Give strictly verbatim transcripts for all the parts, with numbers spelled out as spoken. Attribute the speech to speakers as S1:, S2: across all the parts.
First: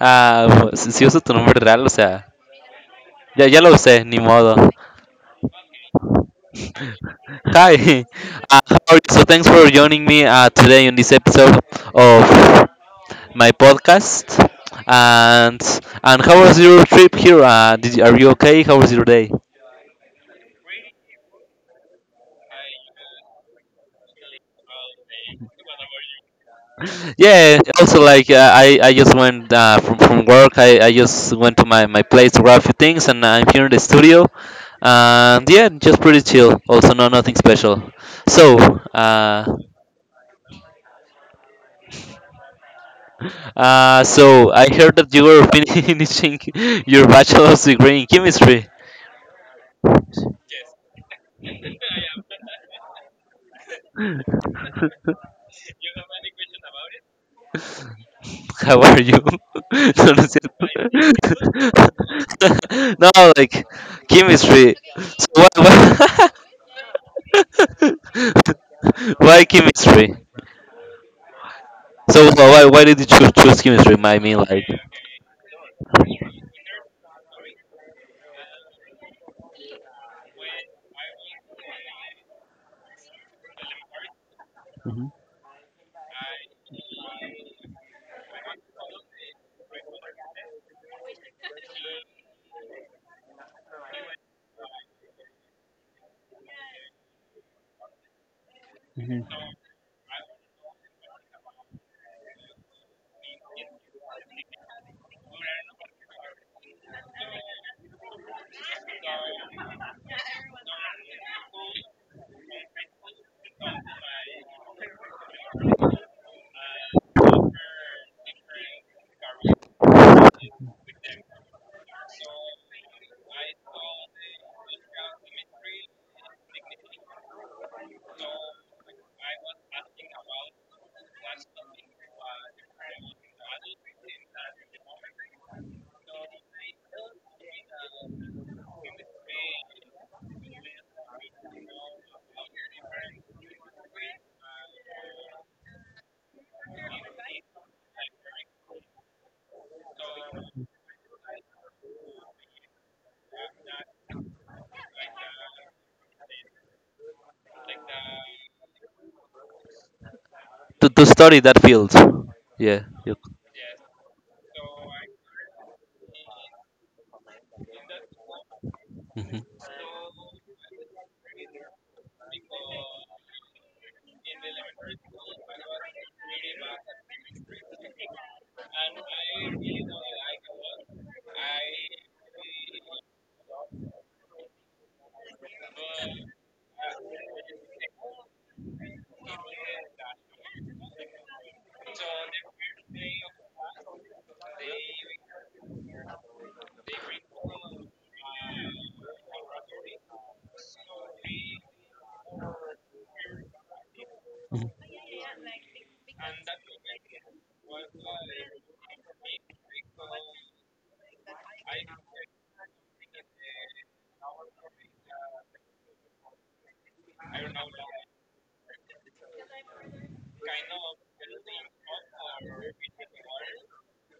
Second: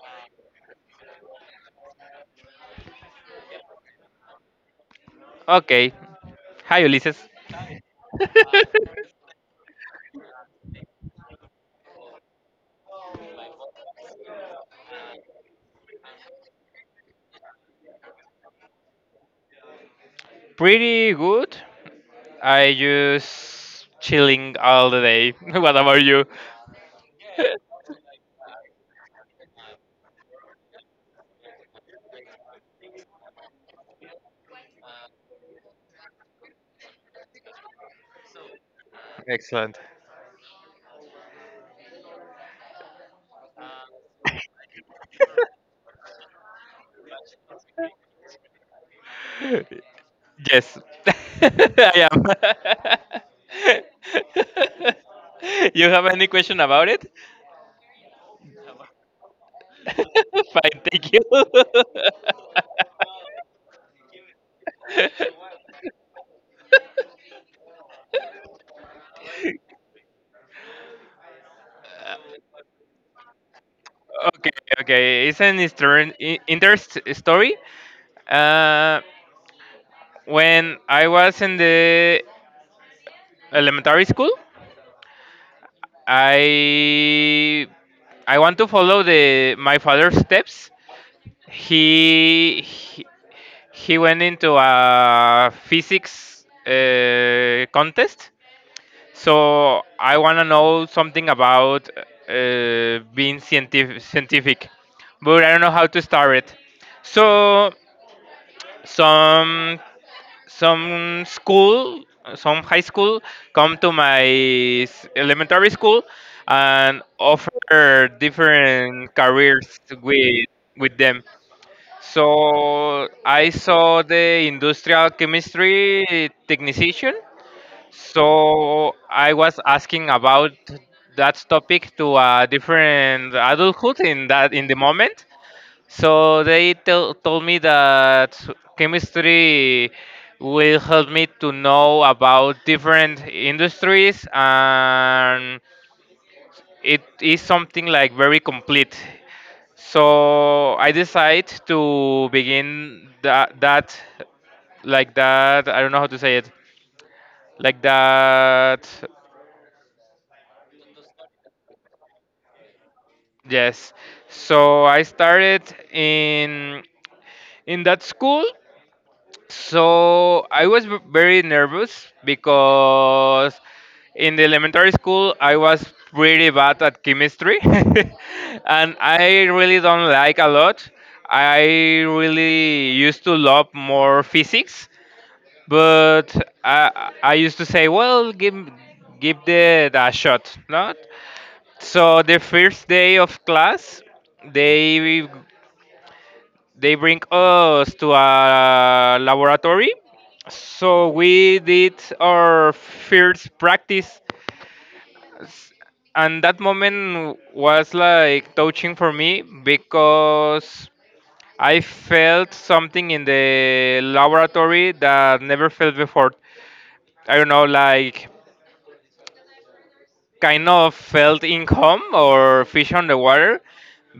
S1: Ah, si si uso tu nombre real, o sea, ya, ya lo usé, ni modo.
S2: Okay. Hi, Ulises.
S1: Hi. Uh, how are you? So thanks for joining me uh, today on this episode of my podcast. And and how was your trip here? Uh, did you, are you okay? How was your day?
S2: Pretty good. I just chilling all the day. What about you?
S1: Yeah, also like uh, I I just went uh, from from work. I, I just went to my, my place to grab a few things, and uh, I'm here in the studio. And yeah, just pretty chill. Also, no nothing special. So, uh,
S2: Excellent.
S1: uh, so I heard that you were fin- finishing your bachelor's degree in chemistry.
S2: Yes, I am. You have any question about it?
S1: How are you? No, no,
S2: Fine, thank you.
S1: no, like chemistry. So what, what- why chemistry? So wh- why why did you choose choose chemistry? I mean,
S2: Okay,
S1: like
S2: okay. It's an inter- interest story. Uh, when I was in the elementary school. I I want to follow the my father's steps. He he, he went into a physics uh, contest, so I want to know something about uh, being scientific, scientific, but I don't know how to start it. So some some school, some high school, come to my s- elementary school and offer different careers with with them. So I saw the industrial chemistry technician. So I was asking about that topic to a different adulthood in that in the moment, so they tell, told me that chemistry will help me to know about different industries and it is something like very complete. So I decide to begin that, that like that, I don't know how to say it, like that,
S1: to, to study that field. Yeah. You,
S2: yes. So I started in in that school.
S1: mhm.
S2: So I was v- very nervous because in the elementary school I was pretty bad at chemistry and I really don't like a lot. I really used to love more physics, but I, I used to say, well, give, give the, the shot, not? So the first day of class, they they bring us to a laboratory. So we did our first practice, and that moment was like touching for me because I felt something in the laboratory that never felt before. I don't know, like kind of felt in home or fish on the water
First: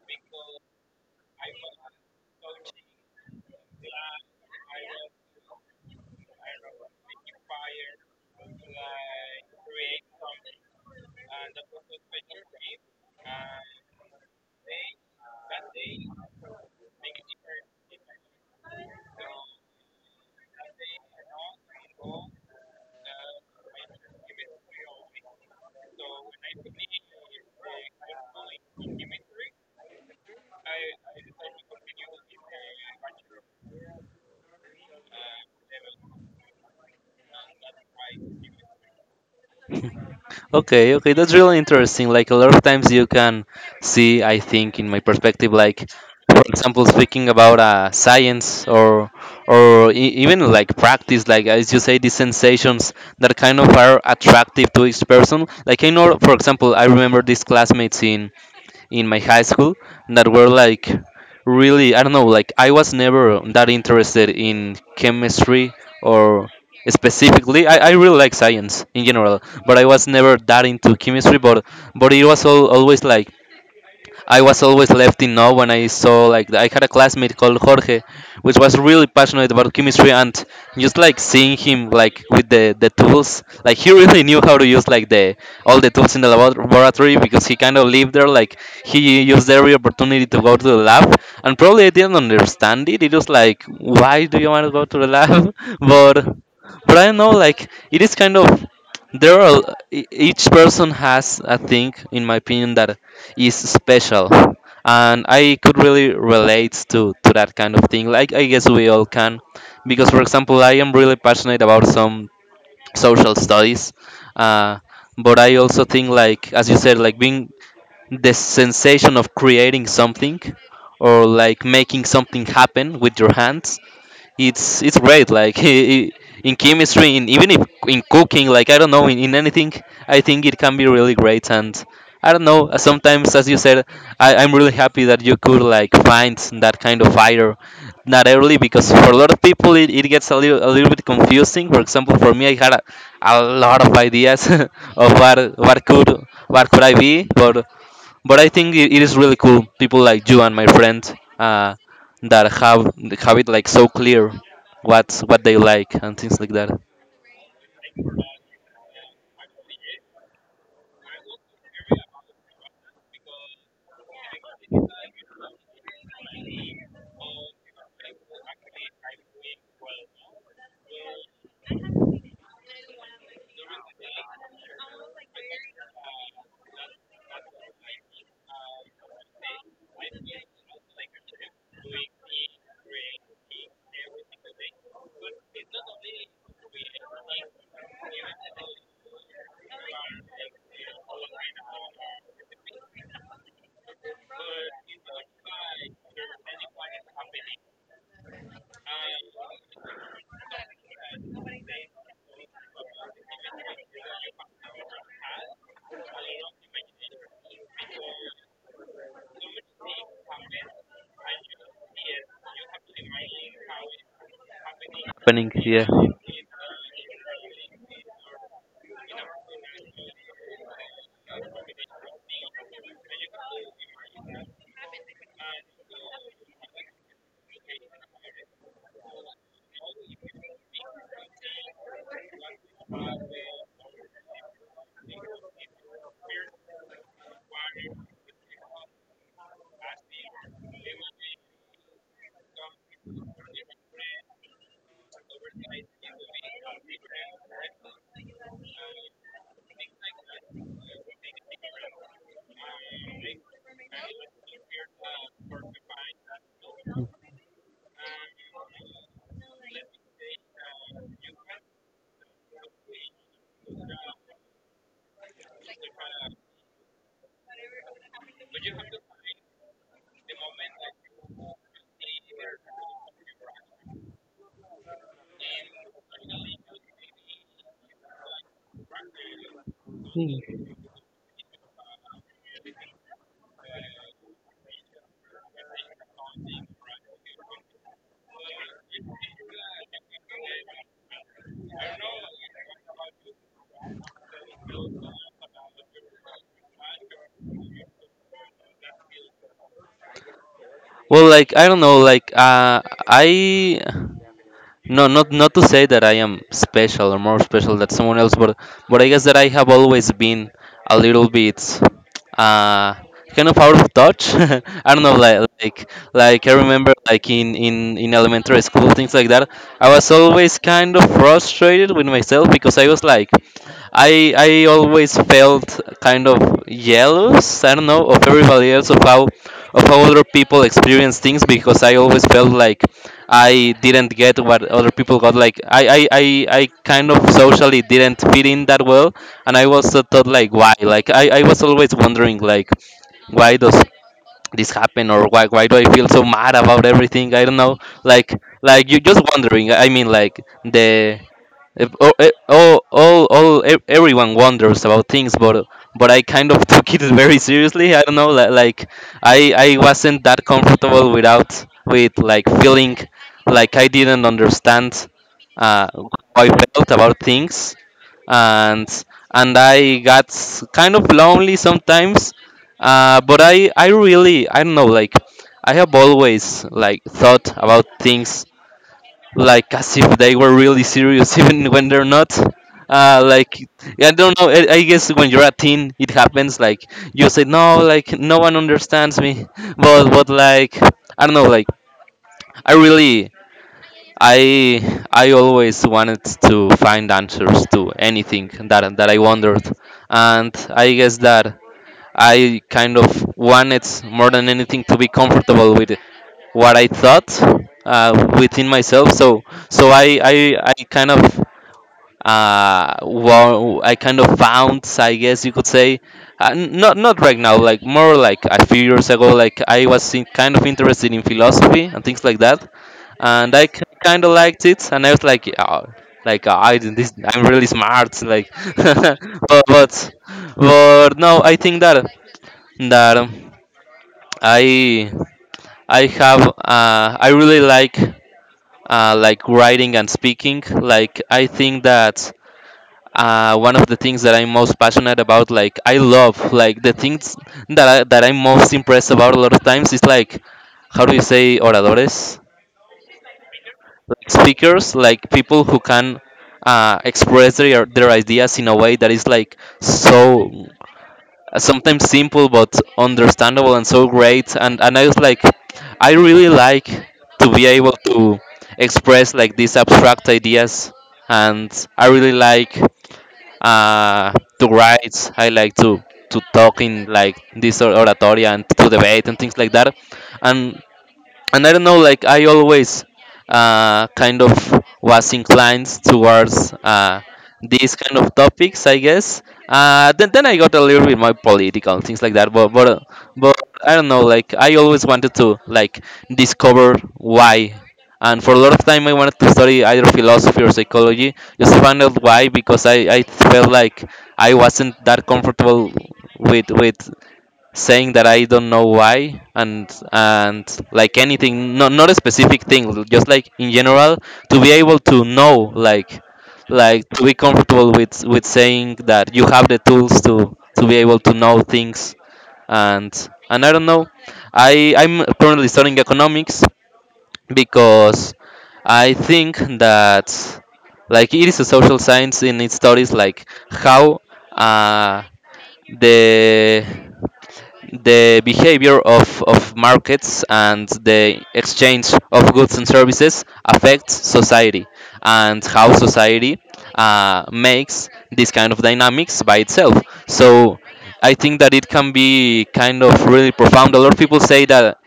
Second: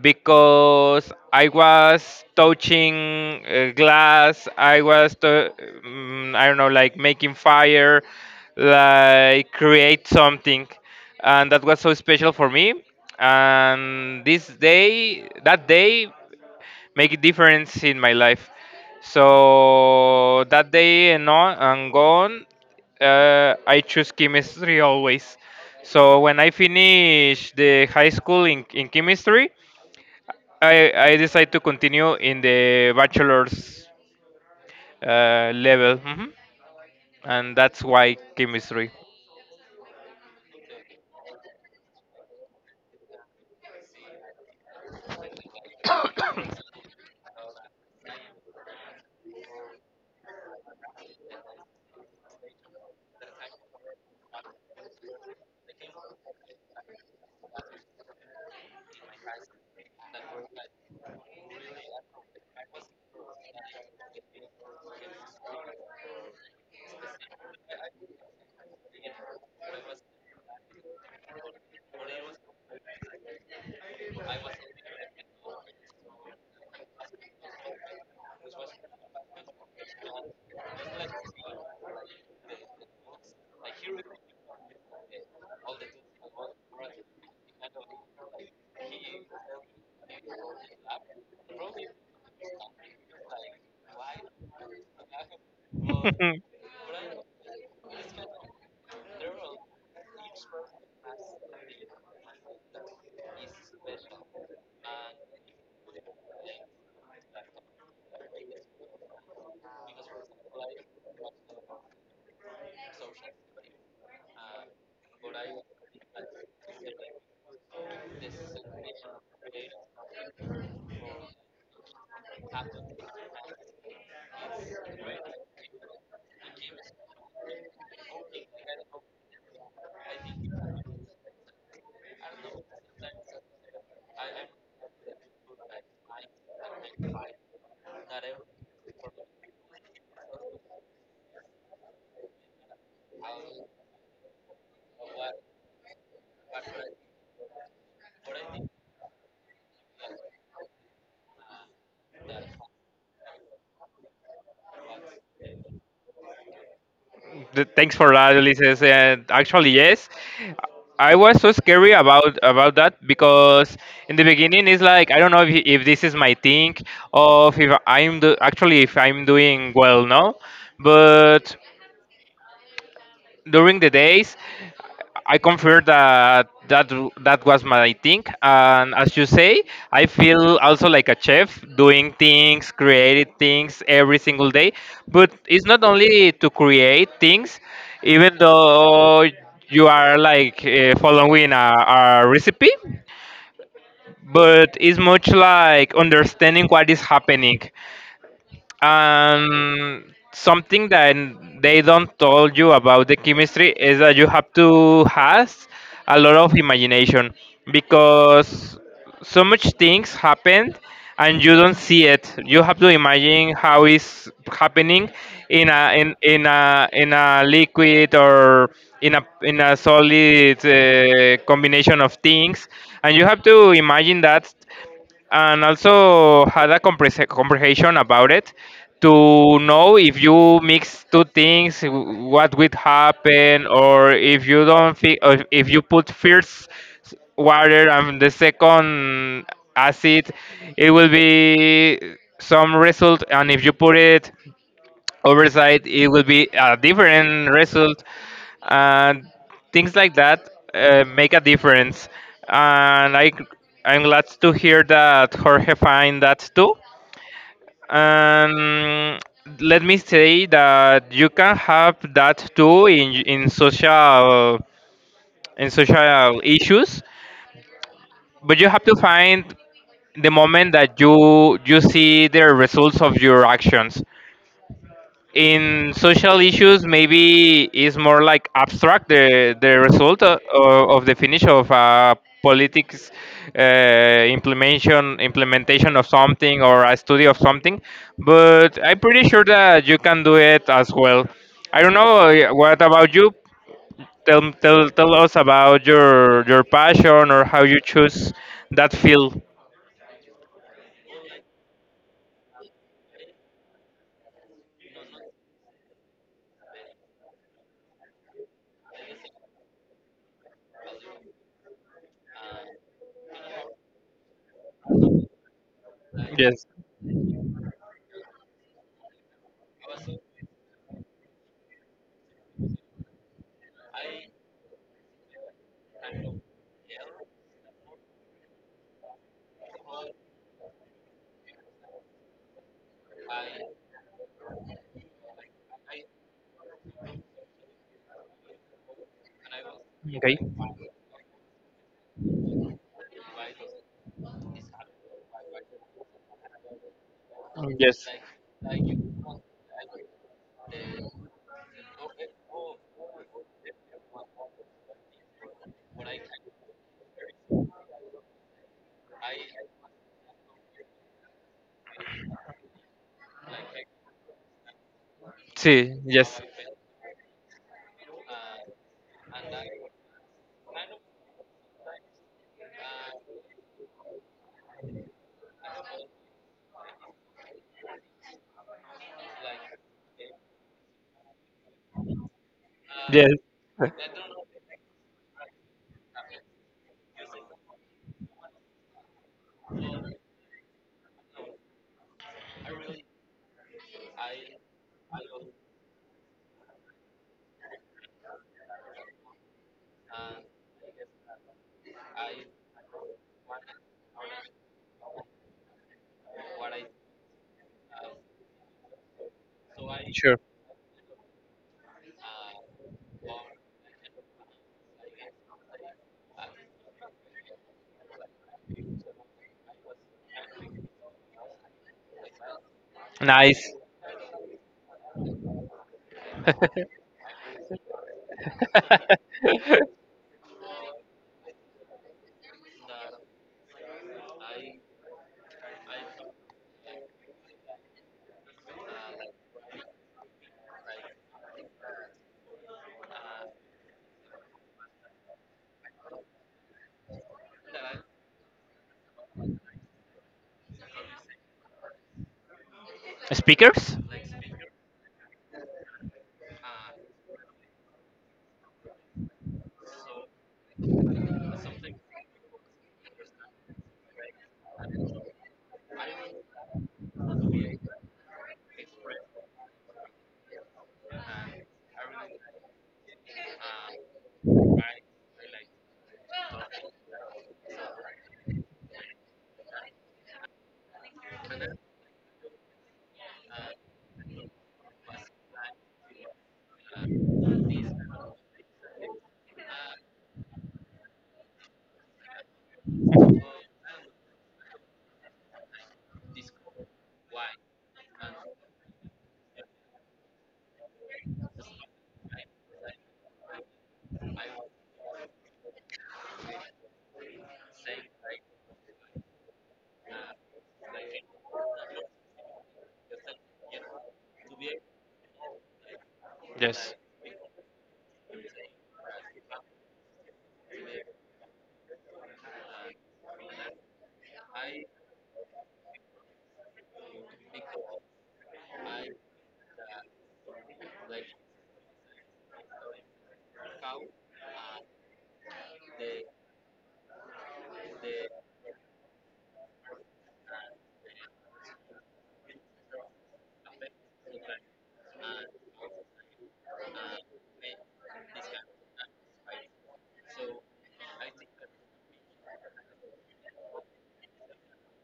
S2: because I was touching uh, glass, I was, to, mm, I don't know, like making fire, like create something. And that was so special for me. And this day, that day, make a difference in my life. So that day and on and gone, uh, I choose chemistry always. So when I finish the high school in, in chemistry, I, I decide to continue in the bachelor's uh, level, hmm and that's why chemistry.
S1: Okay. Okay. That's really interesting. Like a lot of times you can see, I think, in my perspective, like for example, speaking about uh, science or or e- even like practice, like as you say, these sensations that kind of are attractive to each person. Like I know, for example, I remember these classmates in my high school that were like really, I don't know, like I was never that interested in chemistry or, specifically, I, I really like science in general, but I was never that into chemistry, but but it was all, always like, I was always left in awe when I saw, like I had a classmate called Jorge, which was really passionate about chemistry, and just like seeing him, like with the the tools, like he really knew how to use, like the all the tools in the labo- laboratory because he kind of lived there. Like he used every opportunity to go to the lab, and probably I didn't understand it. It was like, why do you want to go to the lab? but but I don't know, like it is kind of, there are, e-, each person has a thing, in my opinion, that is special, and I could really relate to to that kind of thing, like I guess we all can. Because for example, I am really passionate about some social studies. uh, but I also think, like as you said, like being, the sensation of creating something or like making something happen with your hands, it's it's great, like in chemistry, in even if in cooking, like I don't know, in, in anything. I think it can be really great, and I don't know. Uh, sometimes, as you said, I, i'm really happy that you could like find that kind of fire, not early, because for a lot of people, it, it gets a little a little bit confusing. For example, for me, I had a, a lot of ideas of what what could what could I be, but but I think it, it is really cool, people like you and my friend, uh, that have have it like so clear what's what they like, and things like that.
S2: Th- thanks for that, Ulises. And actually, yes, I was so scary about about that because in the beginning it's like I don't know if, if this is my thing or if I'm do, actually if I'm doing well now, but during the days I confirm that that that was my thing, and as you say, I feel also like a chef doing things, creating things every single day. But it's not only to create things, even though you are like uh, following a, a recipe, but it's much like understanding what is happening. And something that they don't tell you about the chemistry is that you have to has a lot of imagination, because so much things happen and you don't see it, you have to imagine how is happening
S1: Happening
S2: in
S1: here.
S2: a in, in a in a liquid or in a in a solid uh, combination of things, and you have to imagine that and also had a comprehens- comprehension about it to know if you mix two things w- what would happen, or if you don't fi- or if you put first water and the second acid, it will be some result, and if you put it oversight, it will be a different result, and things like that uh, make a difference. And I, I'm glad to hear that Jorge find that too. And let me say that you can have that too in in social in social issues, but you have to find the moment that you you see the results of your actions. In social issues maybe is more like abstract the the result of, of the finish of a politics uh, implementation implementation of something or a study of something, but I'm pretty sure that you can do it as well. I don't know, uh, what about you, tell tell, tell us about your your passion or how you choose that field.
S1: Well, like I don't know, like uh I no, not not to say that I am special or more special than someone else, but but I guess that I have always been a little bit, uh kind of out of touch. I don't know, like like like I
S2: Yes.
S1: remember, like in in in elementary school, things like that. I was always kind of frustrated with myself because I was like, I I always felt kind of jealous. I don't know, of everybody else, of how, of how other people experience things, because I always felt like I didn't get what other people got. Like I I, I, I kind of socially didn't fit in that well, and I also thought,
S2: Okay.
S1: like, why? Like I, I was always wondering, like why does this happen, or why why do I feel so mad about everything? I don't know.
S2: Yes.
S1: Like, like you just wondering. I mean, like the if, oh, eh, all, all, all, e- everyone wonders about things, but but I kind of took it very seriously. I don't know, li- like I, I wasn't that comfortable without with like feeling like I didn't understand uh,
S2: See.
S1: how
S2: Yes.
S1: I felt about things, and and I got s- kind of lonely sometimes. Uh, but I, I really, I don't know, like I have always like thought about things like as if they were really serious, even when they're not. Uh,
S2: Yes.
S1: like I don't know. I, I guess when you're a teen, it happens. Like you say, no, like no one understands me. But but like I don't know. Like I really, I I always wanted to find answers to anything that that I wondered, and I guess that I kind of wanted more than anything to be comfortable with what I thought, uh, within myself. So so I
S2: Sure.
S1: I, I kind of, uh well, I kind of found, I guess you could say, uh, n- not not right now, like more like a few years ago, like I was in, kind of interested in philosophy and things like that, and I
S2: Nice.
S1: kind of liked it, and I was like, oh, like uh, I did this, I'm really smart, like but but but no, I think that that um, I I have, uh, I really like, uh, like writing and speaking. Like I think that, uh, one of the things that I'm most passionate about, like I love, like the things that I, that I'm most impressed about a lot of times, is like, how do you say, oradores,
S2: Speakers?
S1: like speakers, like people who can uh, express their their ideas in a way that is like so, uh, sometimes simple but understandable, and so great. And and I was like, I really like to be able to express like these abstract ideas, and I really like, uh, to write. I like to to talk in like this or- oratoria, and to debate, and things like that. And and I don't know, like I always, uh, kind of was inclined towards, uh, these kind of topics, I guess. Uh, then, then I got a little bit more political and things like that, but but uh, but I don't know, like I always wanted to, like, discover why. And for a lot of time, I wanted to study either philosophy or psychology. Just to find out why, because I, I felt like I wasn't that comfortable with with saying that I don't know why, and and like anything, not not a specific thing, just like in general, to be able to know, like,
S2: Yes.
S1: like to be comfortable with with saying that you have the tools to to be able to know things, and and I don't know. I I'm currently studying economics, because I think that, like, it is a social science in its studies, like how, uh, the the behavior of, of markets and the exchange of goods and services affects society, and how society uh, makes this kind of dynamics by itself. So I think that it can be kind of really profound. A lot of people say that,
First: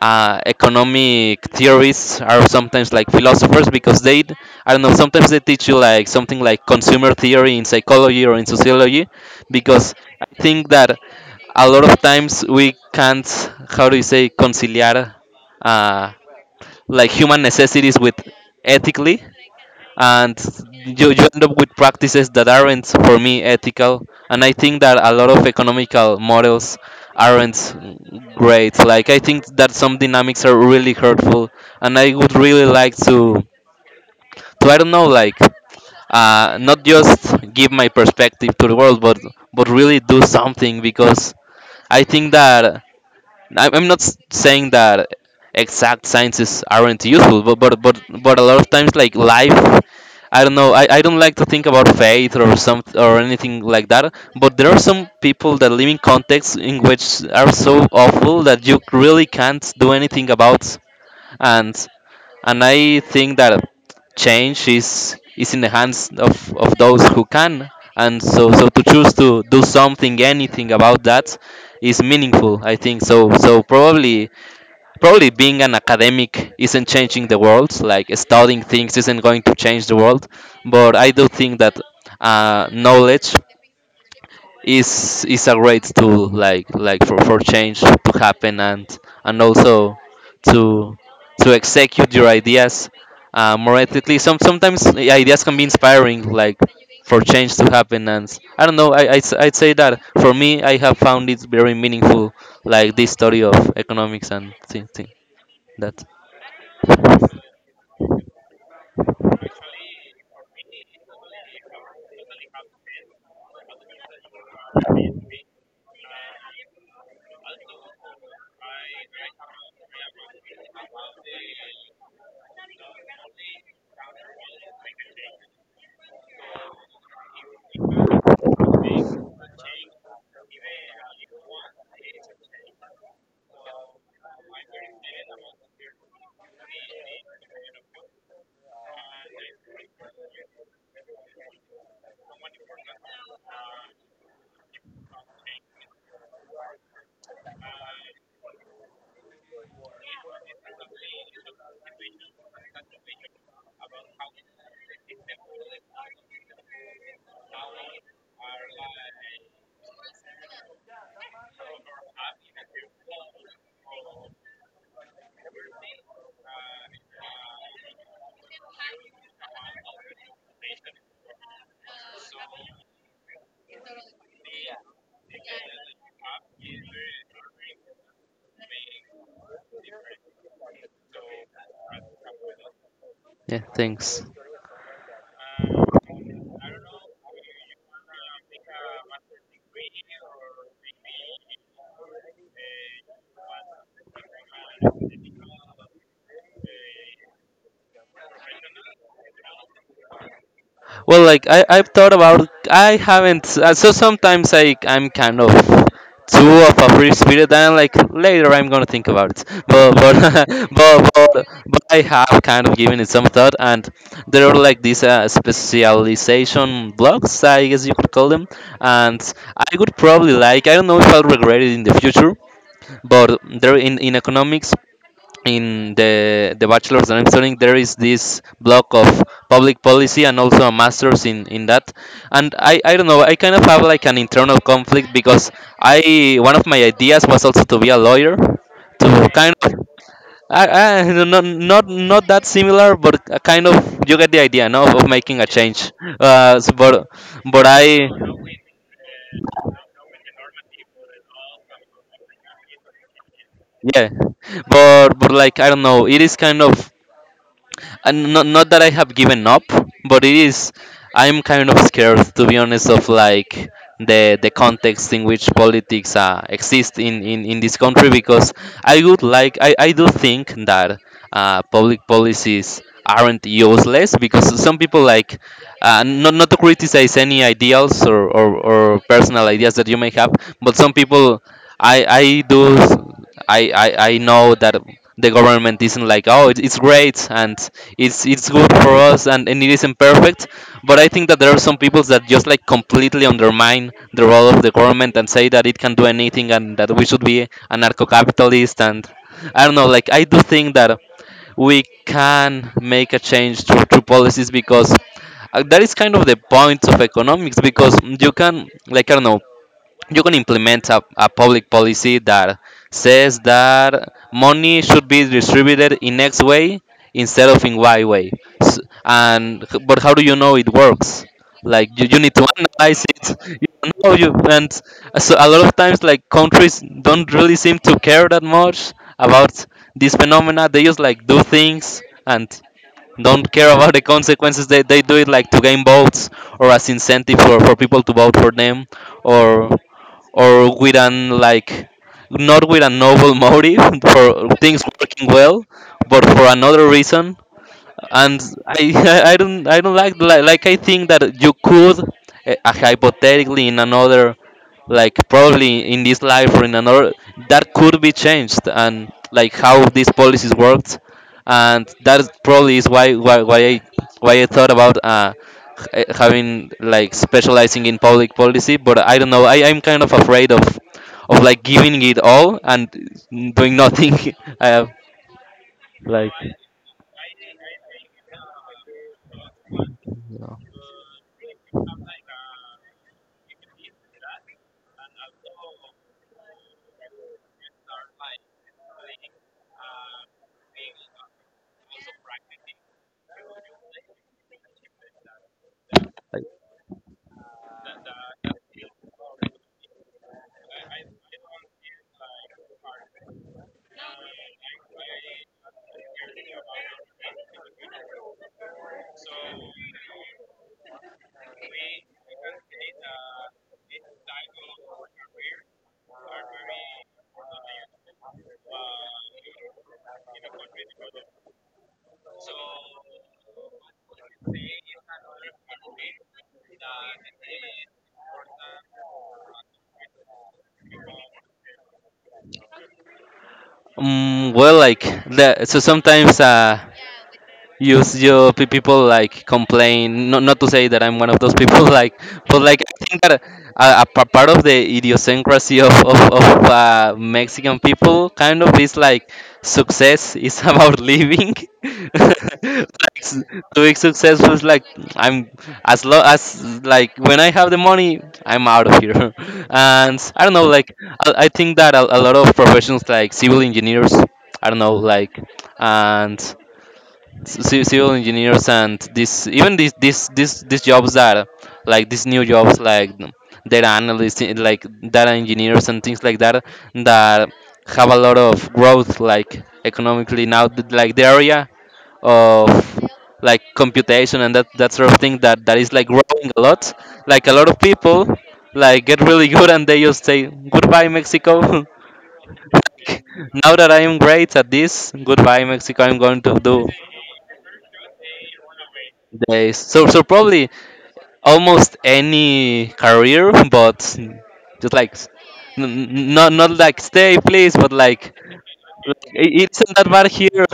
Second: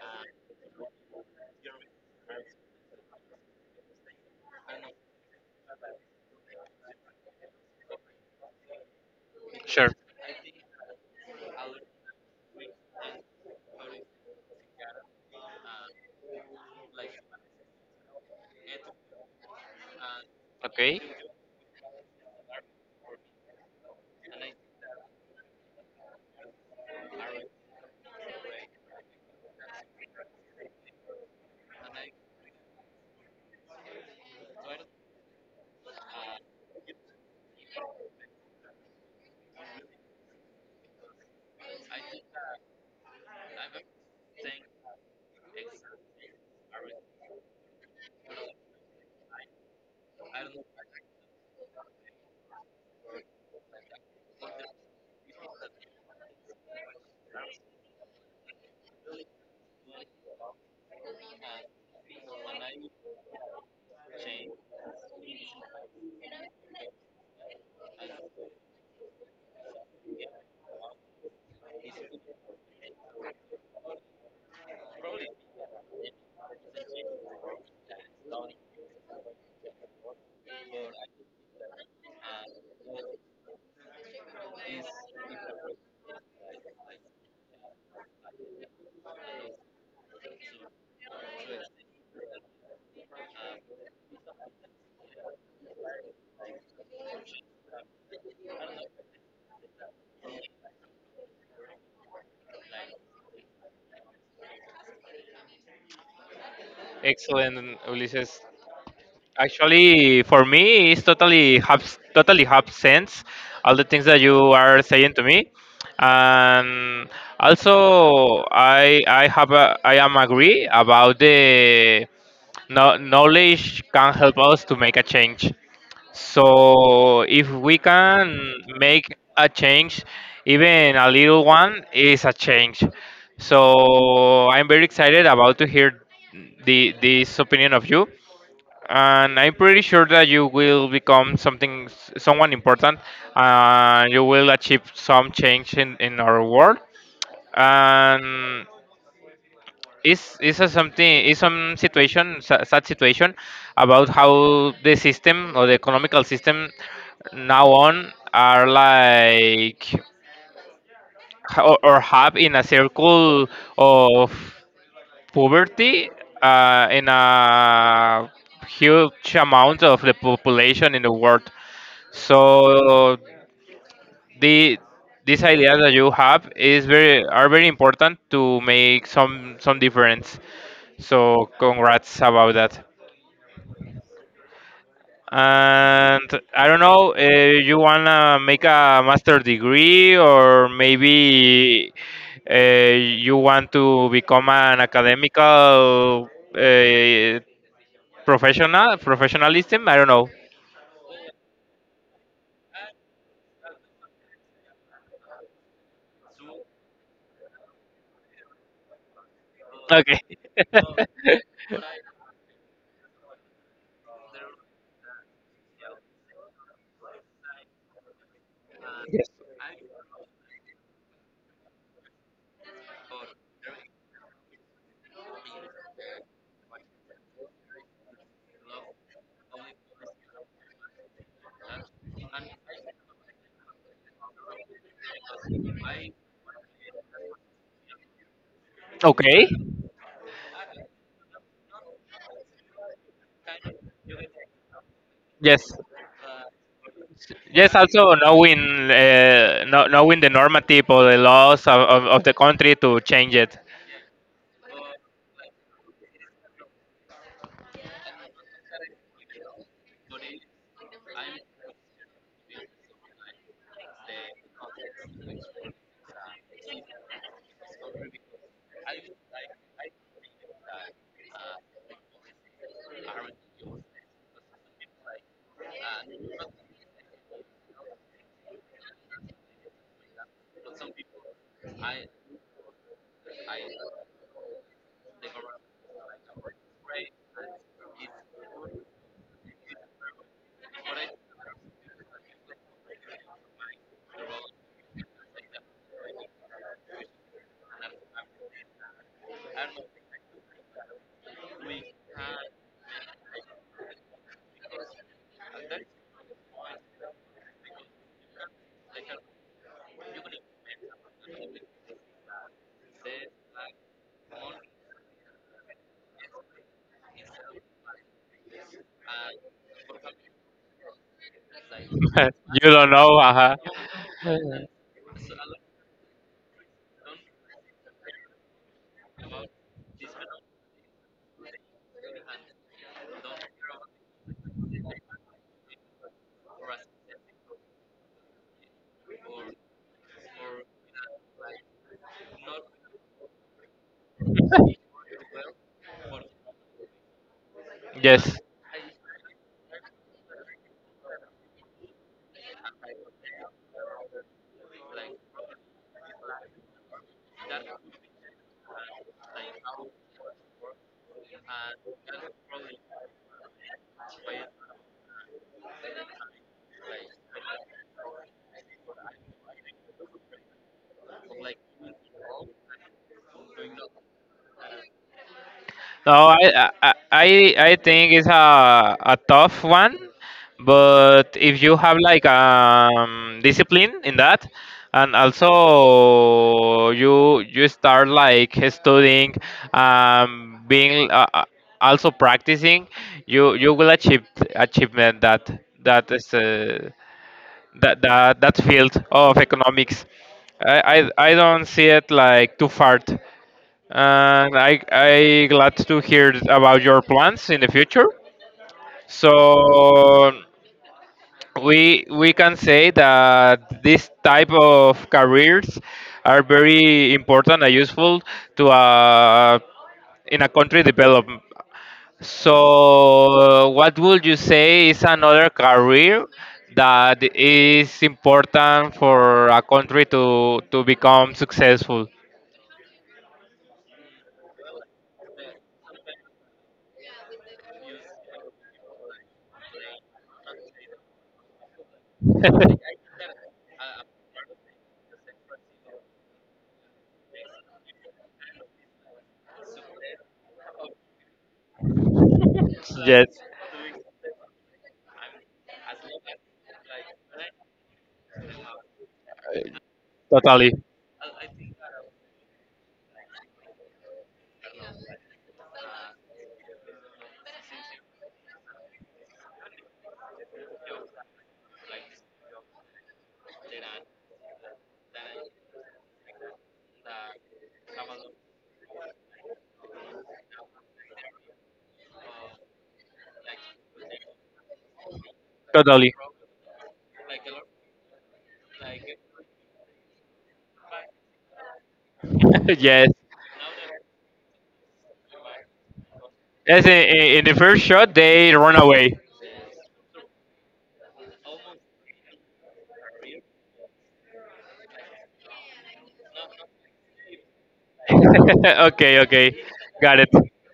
S1: uh, economic theorists are sometimes like philosophers, because they, d- I don't know, sometimes they teach you like something like consumer theory in psychology or in sociology,
S2: Sure.
S1: because I think that a lot of times we can't, how do you say, conciliar, uh, like human necessities with ethically, and
S2: Okay.
S1: you, you end up with practices that aren't, for me, ethical. And I think that a lot of economical models aren't great, like I think that some dynamics are really hurtful, and I would really like to, to I don't know, like, uh, not just give my perspective to the world, but but really do something, because I think that, I- I'm not, s- saying that exact sciences aren't useful, but but but, but a lot of times, like life, I don't know. I, I don't like to think about faith or some or anything like that. But there are some people that live in contexts in which are so awful that you really can't do anything about. And and I think that change is is in the hands of, of those who can, and so so to choose to do something, anything about that, is meaningful. I think so. So probably probably being an academic isn't changing the world. Like studying things isn't going to change the world, but I do think that uh, knowledge is is a great tool like like for, for change to happen and and also to to execute your ideas uh, more ethically. Some sometimes the ideas can be inspiring, like for change to happen, and I don't know. I, I'd, s- I'd say that for me I have found it very meaningful, like this study of economics and thing, thing, that.
S2: Excellent, Ulises. Actually, for me, it's totally have totally have sense all the things that you are saying to me, and also I I have a, I am agree about the no, knowledge can help us to make a change. So if we can make a change, even a little one is a change. So I'm very excited about to hear the this opinion of you, and I'm pretty sure that you will become something, s- someone important, and you will achieve some change in, in our world. And it's it's a something, it's some situation, sa- sad situation, about how the system or the economical system now on are like h- or, or have in a circle of poverty uh, in a huge amount of the population in the world. So the these ideas that you have is very are very important to make some some difference. So congrats about that.
S1: Yeah, thanks.
S2: And I don't know, uh, you wanna make a master degree, or maybe uh, you want to become an academical uh, professional professionalism. I don't know.
S1: Well, like I, I've thought about. I haven't. uh, So sometimes I, I'm kind of too of a free spirit, and like later I'm gonna think about it. But
S2: Okay.
S1: but but, but but I have kind of given it some thought, and there are like these uh, specialization blocks, I guess you could call them, and I would probably like. I don't know if I'll regret it in the future, but there in in economics, in the the bachelor's that I'm studying, there is this block of public policy and also a master's in in that. And I I don't know. I kind of have like an internal conflict because I, one of my ideas was also to be a lawyer, to
S2: Okay.
S1: kind of. I, I not not not that similar, but a kind of, you get the idea, no, of making a
S2: Yes.
S1: change. Uh, s- but but
S2: Yes,
S1: I
S2: also knowing uh, kno- knowing the normative or the laws of, of, of the country to change it.
S1: yeah, but but like I don't know. It is kind of, and not, not that I have given up, but it is, I'm kind of scared to be honest of like the the context in which politics uh, exist in, in in this country, because I would like, i, I do think that uh, public policies aren't useless. Because some people like, uh, not not to criticize any ideals or, or, or personal ideas that you may have, but some people, I I do, I, I, I know that the government isn't like, oh, it- it's great and it's it's good for us, and, and it isn't perfect, but I think that there are some people that just like completely undermine the role of the government and say that it can do anything and that we should be anarcho-capitalist, and I don't know. Like I do think that we can make a change through, through policies, because uh, that is kind of the point of economics. Because you can, like I don't know, you can implement a, a public policy that says that money should be distributed in x way instead of in y way. S, and but how do you know it works? Like you, you need to
S2: You don't
S1: analyze
S2: know,
S1: it.
S2: uh-huh.
S1: You don't know. You and so a lot of times like countries don't really seem to care that much about this phenomena. They just like do things and don't care about the consequences. They, they do it like to gain votes, or as incentive for, for people to vote for them, or or with an, like, not with a noble motive for things working well, but for another reason.
S2: Yes.
S1: And I, I don't I don't like, like, like I think that you could uh, hypothetically, in another, like, probably in this life or in another, that could be changed and like how these policies worked. And that is probably is why why, why I, why I thought about uh, h- having like specializing in public policy. But I don't know, I, I'm kind of afraid of of like giving it all and doing nothing. I have like.
S2: No, I I I I think it's a a tough one, but if you have like um discipline in that, and also you you start like studying, um being uh, uh, also practicing, you you will achieve achievement that that is uh, that that that field of economics. I, I I don't see it like too far, and I I glad to hear about your plans in the future. So we we can say that this type of careers are very important and useful to uh, in a country development. So what would you say is another career that is important for a country to to become successful?
S1: Mm, well, like that. So sometimes uh, use your pe- people like complain, not, not to say that I'm one of those people like, but like I think that a, a pa- part of the idiosyncrasy of, of, of uh, Mexican people kind of is like, success is about living like
S2: Yes.
S1: s-, doing successful is like, I'm as low as like when I have the money I'm out of here and I don't know,
S2: Totally.
S1: like i, I think that a, a lot of professions like civil engineers, I don't know, like, and ci- civil engineers, and this, even these, this this these jobs are like these new jobs like data analysts, eh, like data engineers and things like that that have a lot of growth, like economically now, th- like the area of like computation and that, that sort of thing, that that is like
S2: Totally.
S1: growing a lot. Like a lot of people like get really good and they just say, goodbye Mexico.
S2: Yes.
S1: Now that I am great at this, goodbye Mexico, I'm going to
S2: Yes,
S1: do
S2: in, in in the first shot, they run away.
S1: days. So so probably almost any career, but just like s- n- n- not not like stay please, but like
S2: Okay,
S1: like,
S2: okay.
S1: it isn't that
S2: Got
S1: bad
S2: it.
S1: here.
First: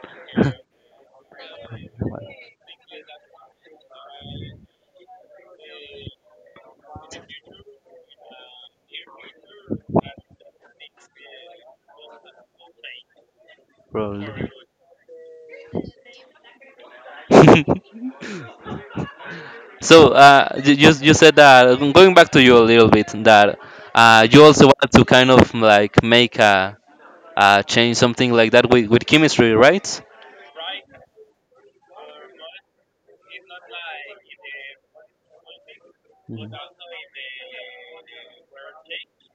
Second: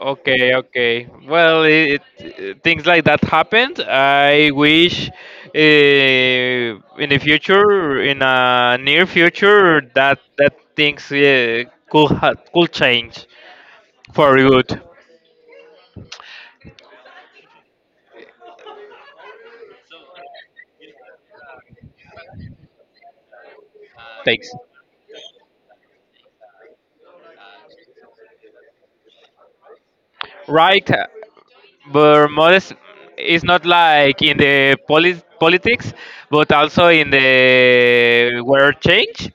S2: Okay, okay. Well, it, it, things like that happened. I wish uh, in the future, in a near future, that that things uh, could ha- could change
S1: Probably.
S2: for good.
S1: So uh, y- you you said that, going back to you a little bit, that uh, you
S2: Thanks.
S1: also wanted to kind of like make a, a change something like that with, with chemistry, right?
S2: Right. But Modest is not like in the poli- politics, but also in the world change.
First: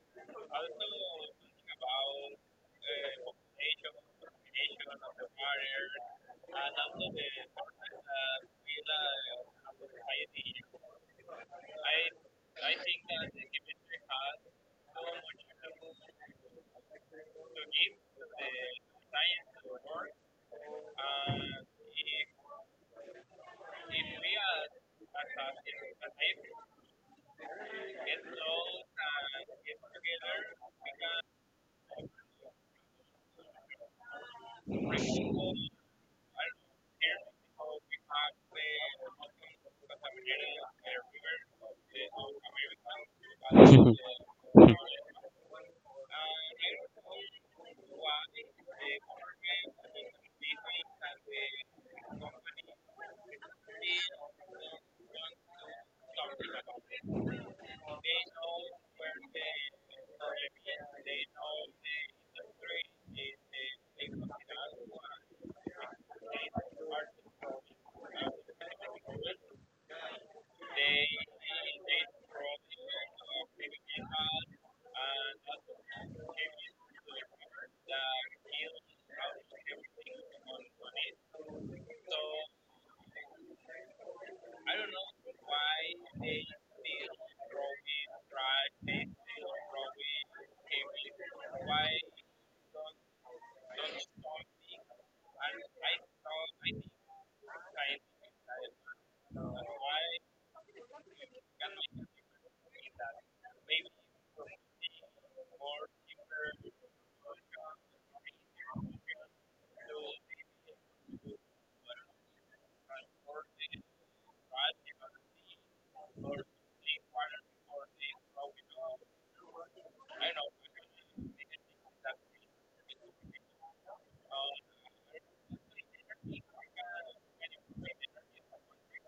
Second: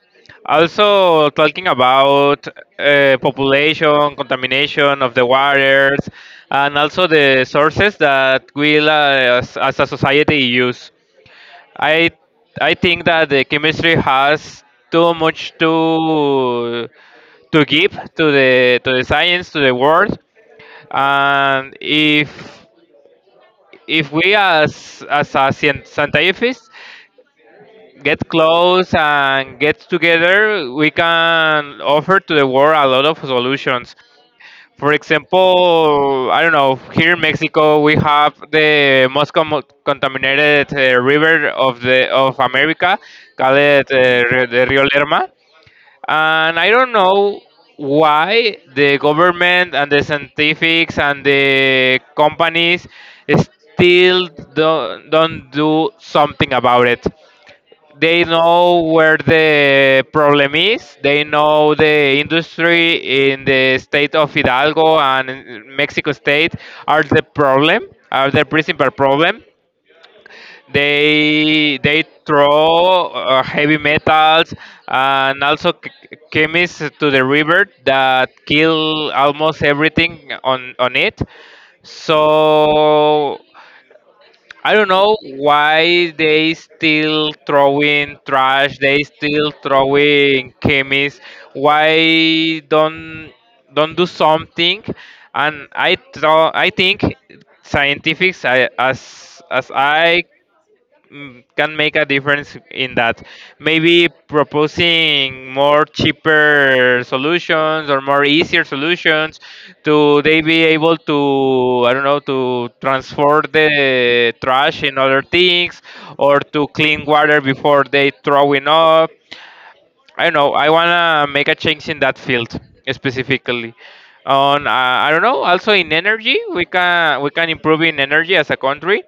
S2: Also talking about uh, population, contamination of the waters, and also the sources that we uh, as, as a society use. I I think that the chemistry has too much to to give to the to the science to the world, and if if we as as a scien- scientists get close and get together, we can offer to the world a lot of solutions. For example, I don't know, here in Mexico we have the most com- contaminated uh, river of the of America, called uh, Ri- the Rio Lerma. And I don't know why the government and the scientifics and the companies still don't, don't do something about it. They know where the problem is.
S1: They
S2: They
S1: know
S2: know the
S1: the street is
S2: industry in
S1: a
S2: the state of
S1: different world.
S2: Hidalgo and in Mexico
S1: They
S2: State
S1: are the
S2: are
S1: best.
S2: the
S1: They
S2: problem, are the
S1: they
S2: principal
S1: from the top of the
S2: problem.
S1: hill and they use
S2: they they
S1: the river to
S2: throw
S1: kill
S2: uh, heavy
S1: everything
S2: metals and also ch- chemists to the river that kill almost everything on
S1: on
S2: on it.
S1: it. So
S2: So I don't know why they still throwing
S1: from.
S2: trash, they still throwing chemists, why don't don't do something. And i thought I think scientists I, as as I, mm, can make a difference in that. Maybe proposing more cheaper solutions or more easier solutions to they be able to, I don't know, to transform the trash in other things, or to clean water before they throwing up. I don't know. I wanna make a change in that field specifically. On uh, I don't know. Also in energy, we can we can improve in energy as a country.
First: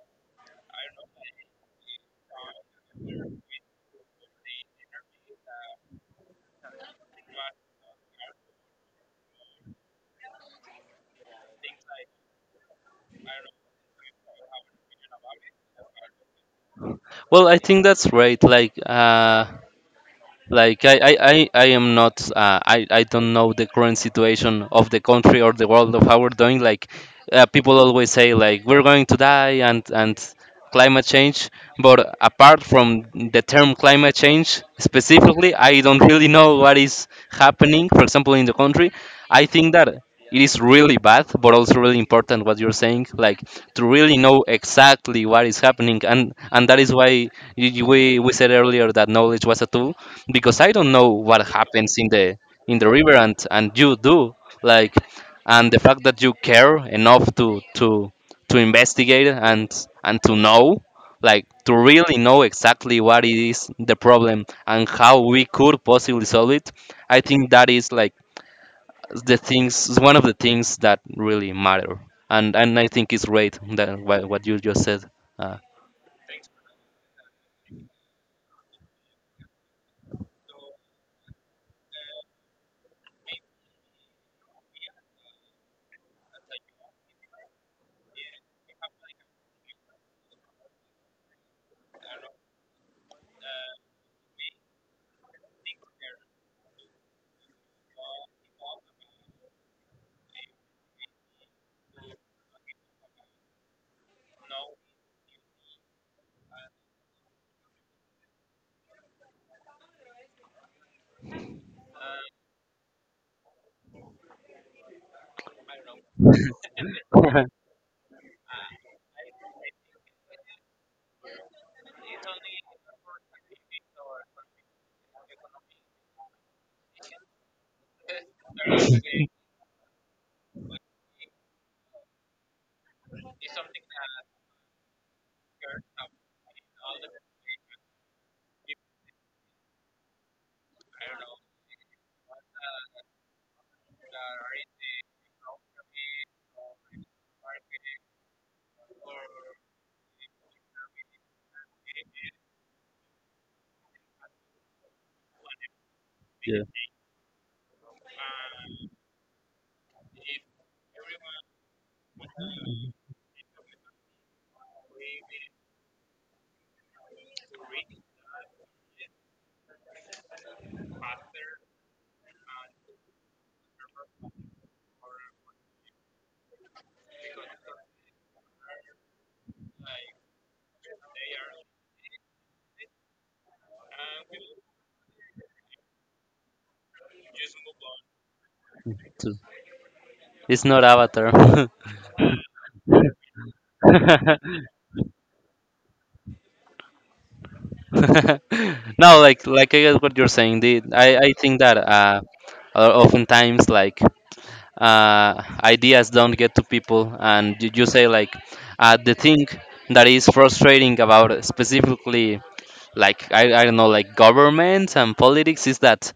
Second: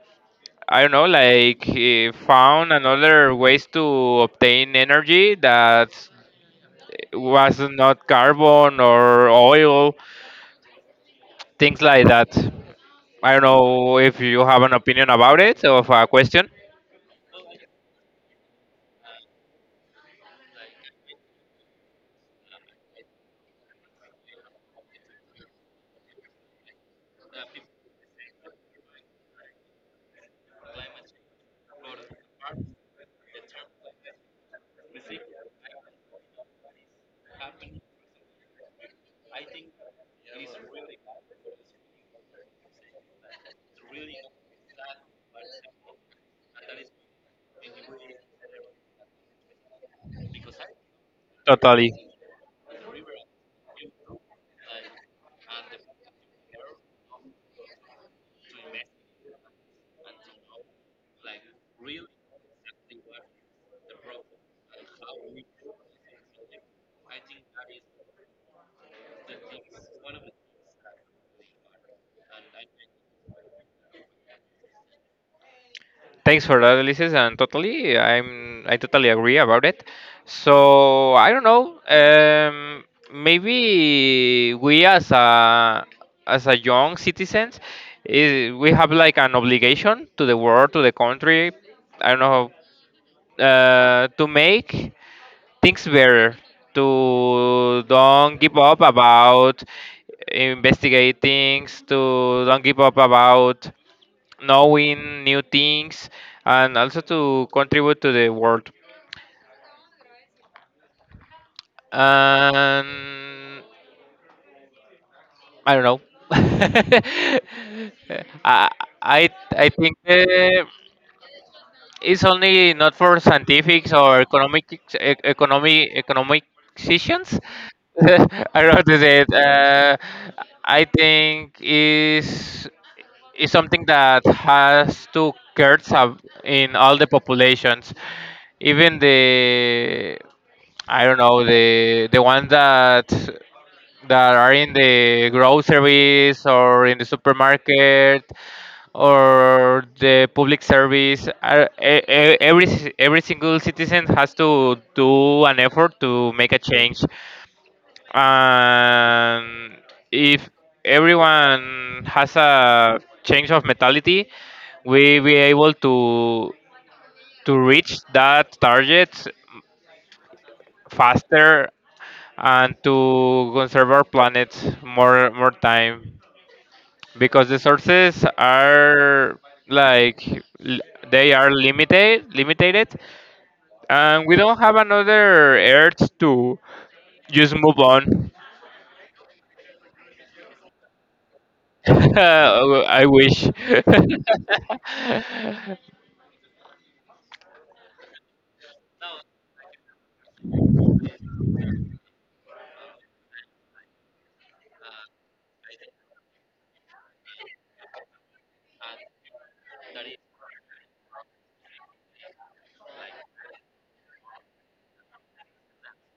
S2: I don't know, like he found another ways to obtain energy that was not carbon or oil, things like that. I don't know if you have an opinion about it or a question.
S1: Well, I think that's right. Like, uh, like i i i, I am not uh, i I don't know the current situation of the country or the world of how we're doing, like uh, people always say like we're going to die and and climate change. But apart from the term climate change specifically, I don't really know what is happening, for example, in the country. I think that it is really bad, but also really important what you're saying, like to really know exactly what is happening. and and that is why y- y- we we said earlier that knowledge was a tool, because I don't know what
S2: Totally.
S1: happens in the, in the river, and and you do, like, and the fact that you care enough to to to investigate and and to know, like to really know exactly what is the problem and how we could possibly solve it. I think that is like the things, one of the things that really matter. and and I think it's great that what what you just said, uh,
S2: Thanks for that, Ulysses, and totally, I'm I totally agree about it. So I don't know. Um, maybe we as a as a young citizens, eh, we have like an obligation to the world, to the country. I don't know, uh, to make things better. To don't give up about investigate things. To don't give up about knowing new things, and also to contribute to the world. And I don't know. I I I think uh, it's only not for scientifics or economic e- economy economic decisions. I don't know how to say it. Uh, I think is is something that has to curse up in all the populations, even the I don't know the the one that that are in the groceries or in the supermarket or the public service. Are- e- e- every ci- every single citizen has to do an effort to make a
S1: yeah,
S2: change, and if everyone has a change of mentality, we be able to to reach that target faster and to conserve our planet more more time, because the sources are like l- they are limited, limited, and we don't have another Earth to just move on.
S1: too. It's not Avatar.
S2: I wish.
S1: No, like like I guess what you're saying. The, I I think that uh, o- oftentimes, like uh, ideas don't get to people, and you, you say like, uh, the thing that is frustrating about specifically, like I, I don't know, like governments and politics, is that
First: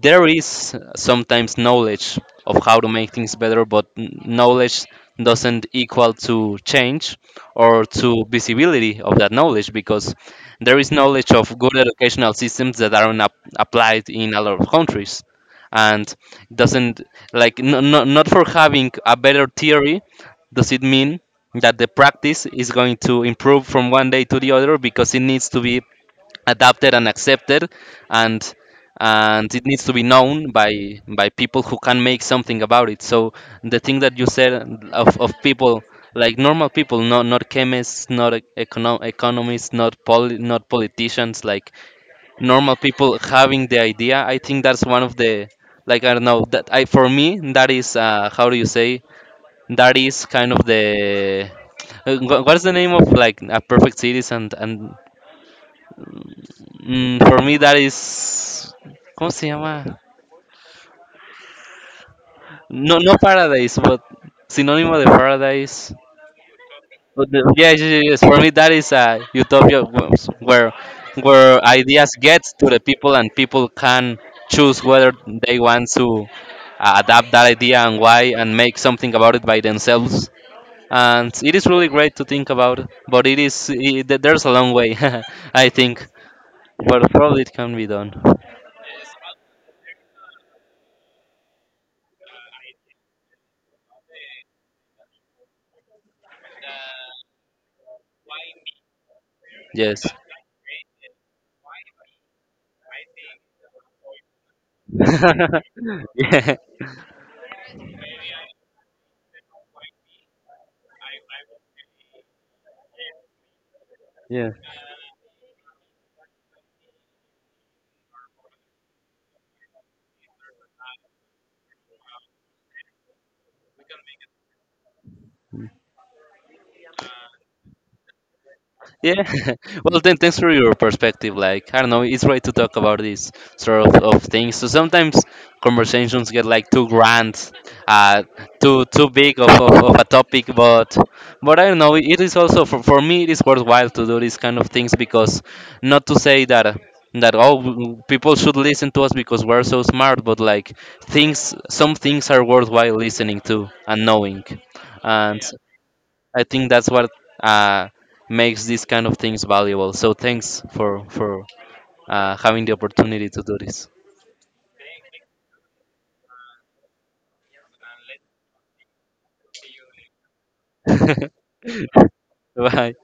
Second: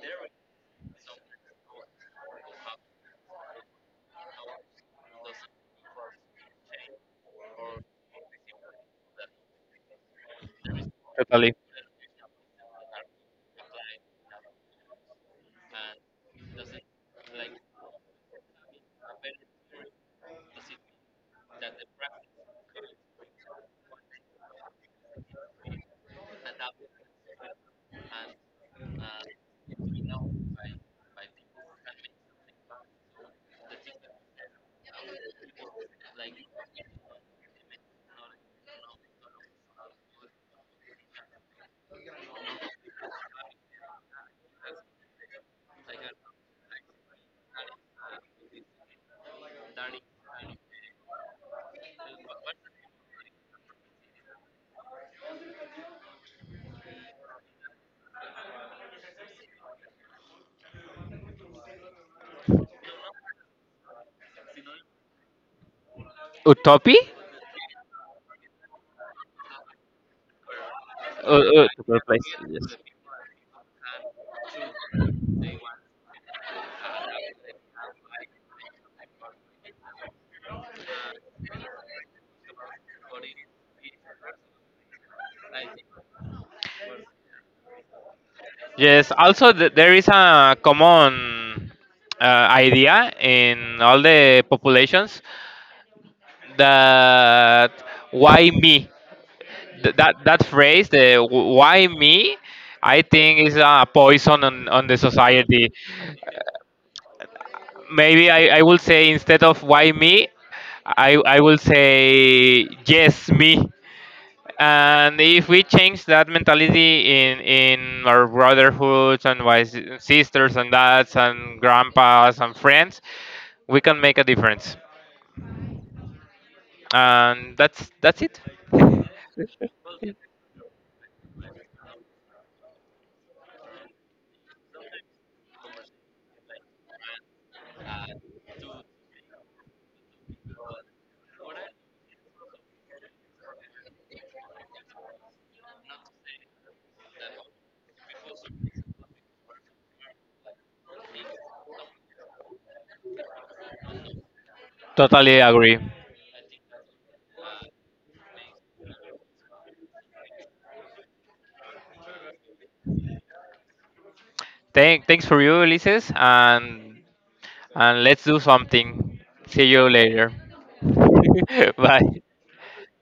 S1: there is sometimes knowledge of how to make things better, but n- knowledge doesn't equal to change, or to visibility of that knowledge, because there is knowledge
S2: Totally.
S1: of good educational systems that aren't ap- applied in a lot of countries, and doesn't, like, no, no, not for having a better theory does it mean that the practice is going to improve from one day to the other, because it needs to be adapted and accepted, and and it needs to be known by by people who can make something about it. So the thing that you said of, of people, like normal people, not not chemists, not e- econo- economists, not poli- not politicians, like normal people having the idea, I think that's one of the, like I don't know, that I for me, that is uh, how do you say, that is kind of the uh, wha- what's the name of like a perfect citizen, and, Mm, for me that is, ¿cómo se llama? No, no Paradise, but sinónimo de Paradise.
S2: Utopi?
S1: But the- yeah, yes, yes, yes. For me, that is a utopia wh- where
S2: Uh,
S1: where
S2: uh, to
S1: ideas get to
S2: replace,
S1: the people and people can choose whether
S2: yes.
S1: they want to uh, adapt that idea and why and make something about it by themselves. And it is really great to think about, but it is it, there's a long way, I think. But probably it can be done.
S2: Yes, also th- there is a common uh, idea in all the populations that why me? Th-
S1: Yes.
S2: that that phrase, the wh- why me, I think is a poison on, on the society.
S1: Yeah.
S2: Maybe I, I will say instead of why me, I, I will say yes me.
S1: Yeah,
S2: And if we change that mentality in in our brotherhoods and wise sisters and dads and grandpas and friends, we can make a difference. And that's that's it.
S1: yeah. Well, then thanks for your perspective. Like I don't know, it's right to talk about these sort of, of things, so sometimes conversations get like too grand, uh too too big of, of, of a topic. but but I don't know, it is also for, for me it is worthwhile to do these kind of things, because not to say that uh, that, oh, w- people should listen to us because we're so smart, but like, things, some things are worthwhile listening to and knowing.
S2: Totally
S1: And
S2: agree.
S1: I think that's what uh, makes these kind of things valuable. So thanks for for uh, having the opportunity to do this.
S2: Thank, thanks for you, Ulises, and and let's do something. See you later. Bye.
S1: Bye.